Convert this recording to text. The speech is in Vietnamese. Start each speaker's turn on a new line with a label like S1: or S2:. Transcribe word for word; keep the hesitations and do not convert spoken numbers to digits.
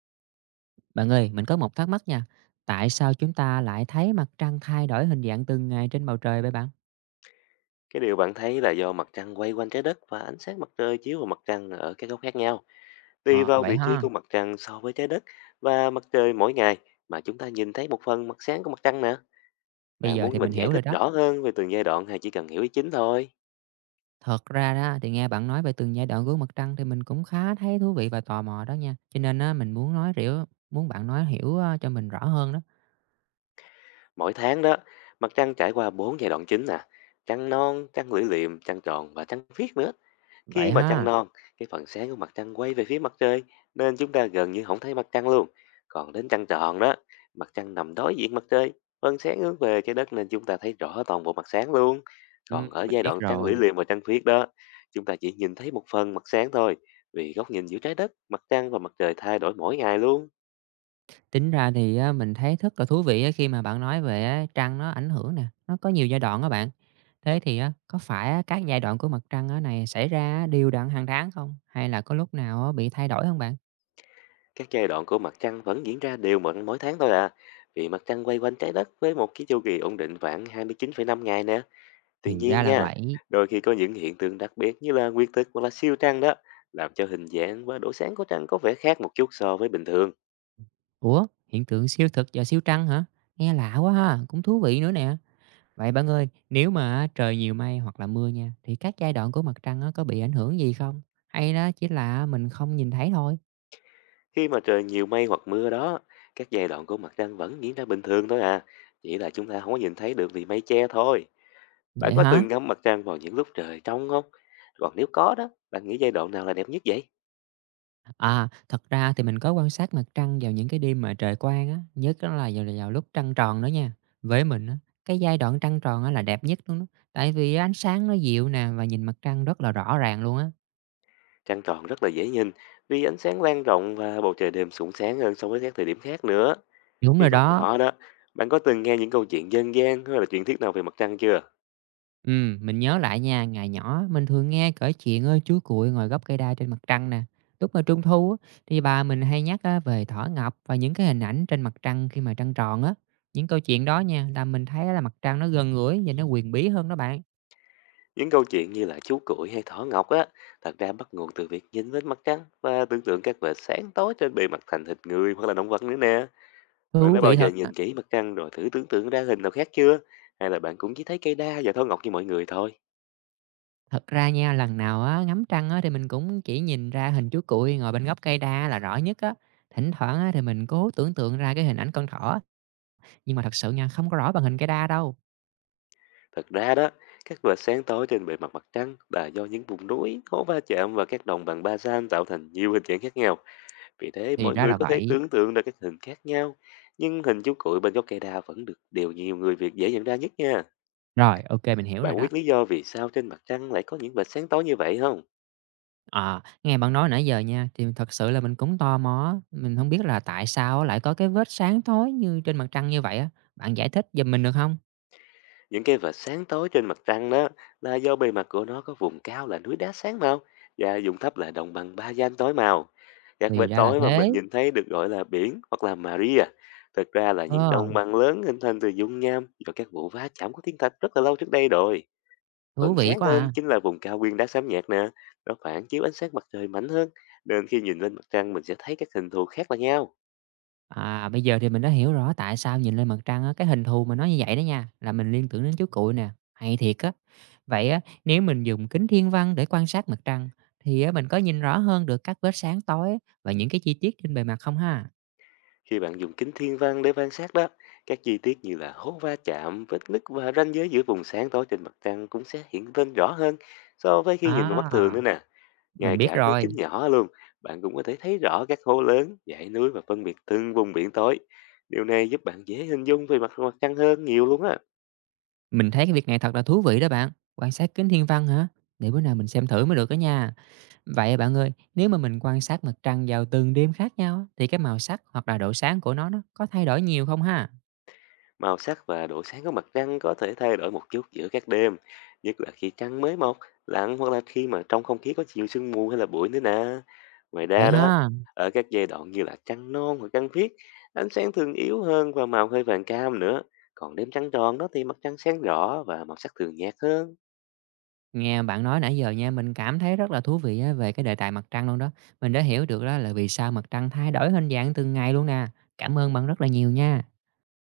S1: Bạn ơi, mình có một thắc mắc nha. Tại sao chúng ta lại thấy mặt trăng thay đổi hình dạng từng ngày trên bầu trời vậy bạn?
S2: Cái điều bạn thấy là do mặt trăng quay quanh trái đất và ánh sáng mặt trời chiếu vào mặt trăng ở các góc khác nhau. Tùy
S1: Ờ,
S2: vào
S1: Vậy
S2: vị trí
S1: ha.
S2: của mặt trăng so với trái đất và mặt trời mỗi ngày mà chúng ta nhìn thấy một phần mặt sáng của mặt trăng nè.
S1: Bây
S2: Bạn
S1: giờ
S2: muốn
S1: thì
S2: mình
S1: mình
S2: giải
S1: hiểu rồi
S2: thích
S1: đó.
S2: rõ hơn về từng giai đoạn hay chỉ cần hiểu ý chính thôi?
S1: Thật ra đó, thì nghe bạn nói về từng giai đoạn của mặt trăng thì mình cũng khá thấy thú vị và tò mò đó nha. Cho nên á, mình muốn nói hiểu, muốn bạn nói hiểu ờ, cho mình rõ hơn đó.
S2: Mỗi tháng đó, mặt trăng trải qua bốn giai đoạn chính nè. Trăng non, trăng lưỡi liềm, trăng tròn và trăng phiết nữa.
S1: Vậy
S2: Khi mà trăng
S1: ha.
S2: non, cái phần sáng của mặt trăng quay về phía mặt trời nên chúng ta gần như không thấy mặt trăng luôn. Còn đến trăng tròn đó, mặt trăng nằm đối diện mặt trời, phần sáng hướng về trái đất nên chúng ta thấy rõ toàn bộ mặt sáng luôn.
S1: Ừ,
S2: Còn ở
S1: mình
S2: giai
S1: biết
S2: đoạn trăng lưỡi
S1: rồi.
S2: liềm và trăng khuyết đó, chúng ta chỉ nhìn thấy một phần mặt sáng thôi, vì góc nhìn giữa trái đất, mặt trăng và mặt trời thay đổi mỗi ngày luôn.
S1: Tính ra thì á, mình thấy rất là thú vị á, khi mà bạn nói về á, trăng nó ảnh hưởng nè, nó có nhiều giai đoạn á bạn. Thế thì á, có phải á, các giai đoạn của mặt trăng á này xảy ra đều đặn hàng tháng không? Hay là có lúc nào á, bị thay đổi không bạn?
S2: Các giai đoạn của mặt trăng vẫn diễn ra đều mỗi mỗi tháng thôi à, vì mặt trăng quay quanh trái đất với một cái chu kỳ ổn định khoảng hai mươi chín phẩy năm ngày nè.
S1: Thì
S2: Tuy nhiên
S1: ra là
S2: nha,
S1: vậy.
S2: đôi khi có những hiện tượng đặc biệt như là nguyên tử hoặc là siêu trăng đó, làm cho hình dạng và độ sáng của trăng có vẻ khác một chút so với bình thường.
S1: Ủa, hiện tượng siêu thực và siêu trăng hả? Nghe lạ quá ha, cũng thú vị nữa nè. Vậy bạn ơi, nếu mà á, trời nhiều mây hoặc là mưa nha, thì các giai đoạn của mặt trăng á, có bị ảnh hưởng gì không? Hay đó chỉ là mình không nhìn thấy thôi?
S2: Khi mà trời nhiều mây hoặc mưa đó, các giai đoạn của mặt trăng vẫn diễn ra bình thường thôi à, chỉ là chúng ta không có nhìn thấy được vì mây che thôi. Bạn
S1: Vậy
S2: có
S1: hả?
S2: từng ngắm mặt trăng vào những lúc trời trong không? Còn nếu có đó, bạn nghĩ giai đoạn nào là đẹp nhất vậy?
S1: À, thật ra thì mình có quan sát mặt trăng vào những cái đêm mà trời quang á, nhất đó là vào vào lúc trăng tròn đó nha. Với mình á, cái giai đoạn trăng tròn á là đẹp nhất luôn đó. Tại vì ánh sáng nó dịu nè và nhìn mặt trăng rất là rõ ràng luôn á.
S2: Trăng tròn rất là dễ nhìn vì ánh sáng lan rộng và bầu trời đêm sủng sáng hơn so với các thời điểm khác nữa.
S1: Đúng
S2: Khi
S1: rồi
S2: còn
S1: đó.
S2: nhỏ đó, bạn có từng nghe những câu chuyện dân gian hay là truyền thuyết nào về mặt trăng chưa?
S1: Ừ, mình nhớ lại nha, ngày nhỏ mình thường nghe kể chuyện ơi chú cuội ngồi gấp cây đa trên mặt trăng nè. Lúc mà trung thu á, thì bà mình hay nhắc á, về thỏ ngọc và những cái hình ảnh trên mặt trăng khi mà trăng tròn á. Những câu chuyện đó nha, là mình thấy là mặt trăng nó gần gũi và nó quyền bí hơn đó bạn.
S2: Những câu chuyện như là chú cuội hay thỏ ngọc á, thật ra bắt nguồn từ việc nhìn lên mặt trăng và tưởng tượng các vệt sáng tối trên bề mặt thành thịt người hoặc là động vật nữa nè. Bạn
S1: Thú
S2: đã bao
S1: vị
S2: giờ
S1: thật.
S2: nhìn kỹ mặt trăng rồi thử tưởng tượng ra hình nào khác chưa? Hay là bạn cũng chỉ thấy cây đa và thỏ ngọc như mọi người thôi?
S1: Thật ra nha, lần nào á, ngắm trăng á, thì mình cũng chỉ nhìn ra hình chú cuội ngồi bên gốc cây đa là rõ nhất á. Thỉnh thoảng á, thì mình cố tưởng tượng ra cái hình ảnh con thỏ á, nhưng mà thật sự nha, không có rõ bằng hình cây đa đâu.
S2: Thật ra đó, các vệt sáng tối trên bề mặt mặt trăng là do những vùng núi, hố va chạm và các đồng bằng ba san tạo thành nhiều hình dạng khác nhau. Vì thế
S1: Thì
S2: mỗi
S1: ra
S2: người
S1: là
S2: có thể
S1: vậy.
S2: tưởng tượng ra các hình khác nhau, nhưng hình chú cuội bên gốc cây đa vẫn được điều nhiều người Việt dễ nhận ra nhất nha.
S1: Rồi, ô kê, mình hiểu
S2: Bạn
S1: rồi
S2: có
S1: đó.
S2: biết lý do vì sao trên mặt trăng lại có những vệt sáng tối như vậy không?
S1: Ờ, Nghe bạn nói nãy giờ nha, thì thật sự là mình cũng tò mò, mình không biết là tại sao á lại có cái vết sáng tối như trên mặt trăng như vậy á. Bạn giải thích giùm mình được không?
S2: Những cái vệt sáng tối trên mặt trăng đó là do bề mặt của nó có vùng cao là núi đá sáng màu và vùng thấp là đồng bằng ba gian tối màu. Các
S1: Thì
S2: vệt
S1: ra là
S2: tối mà
S1: thế.
S2: mình nhìn thấy được gọi là biển hoặc là Maria. Thực ra là
S1: Ờ,
S2: những đồng bằng lớn hình thành từ dung nham do các vụ va chạm của thiên thạch rất là lâu trước đây rồi.
S1: Thú
S2: Phần
S1: vị
S2: sáng
S1: quá
S2: hơn
S1: à.
S2: chính là vùng cao nguyên đá xám nhạt nè, nó phản chiếu ánh sáng mặt trời mạnh hơn, nên khi nhìn lên mặt trăng mình sẽ thấy các hình thù khác là nhau.
S1: À, bây giờ thì mình đã hiểu rõ tại sao nhìn lên mặt trăng á, cái hình thù mà nó như vậy đó nha, là mình liên tưởng đến chú cuội nè, hay thiệt á. Vậy á, nếu mình dùng kính thiên văn để quan sát mặt trăng, thì á, mình có nhìn rõ hơn được các vết sáng tối và những cái chi tiết trên bề mặt không ha?
S2: Khi bạn dùng kính thiên văn để quan sát đó, các chi tiết như là hố va chạm, vết nứt và ranh giới giữa vùng sáng tối trên mặt trăng cũng sẽ hiện lên rõ hơn so với khi nhìn bằng mắt thường
S1: À,
S2: nữa nè.
S1: mình
S2: Ngay
S1: biết
S2: cả với
S1: rồi.
S2: kính nhỏ luôn, bạn cũng có thể thấy rõ các hố lớn, dãy núi và phân biệt từng vùng biển tối. Điều này giúp bạn dễ hình dung về mặt mặt trăng hơn nhiều luôn á.
S1: Mình thấy cái việc này thật là thú vị đó bạn. Quan sát kính thiên văn hả? Để bữa nào mình xem thử mới được đó nha. Vậy bạn ơi, nếu mà mình quan sát mặt trăng vào từng đêm khác nhau, á, thì cái màu sắc hoặc là độ sáng của nó nó có thay đổi nhiều không ha?
S2: Màu sắc và độ sáng của mặt trăng có thể thay đổi một chút giữa các đêm, nhất là khi trăng mới mọc, lặn hoặc là khi mà trong không khí có nhiều sương mù hay là bụi nữa nè. Ngoài
S1: Vậy
S2: ra đó,
S1: ha?
S2: ở các giai đoạn như là trăng non hoặc trăng khuyết, ánh sáng thường yếu hơn và màu hơi vàng cam nữa. Còn đêm trăng tròn đó thì mặt trăng sáng rõ và màu sắc thường nhạt hơn.
S1: Nghe bạn nói nãy giờ nha, mình cảm thấy rất là thú vị á, về cái đề tài mặt trăng luôn đó. Mình đã hiểu được đó là vì sao mặt trăng thay đổi hình dạng từng ngày luôn nè. Cảm ơn bạn rất là nhiều nha.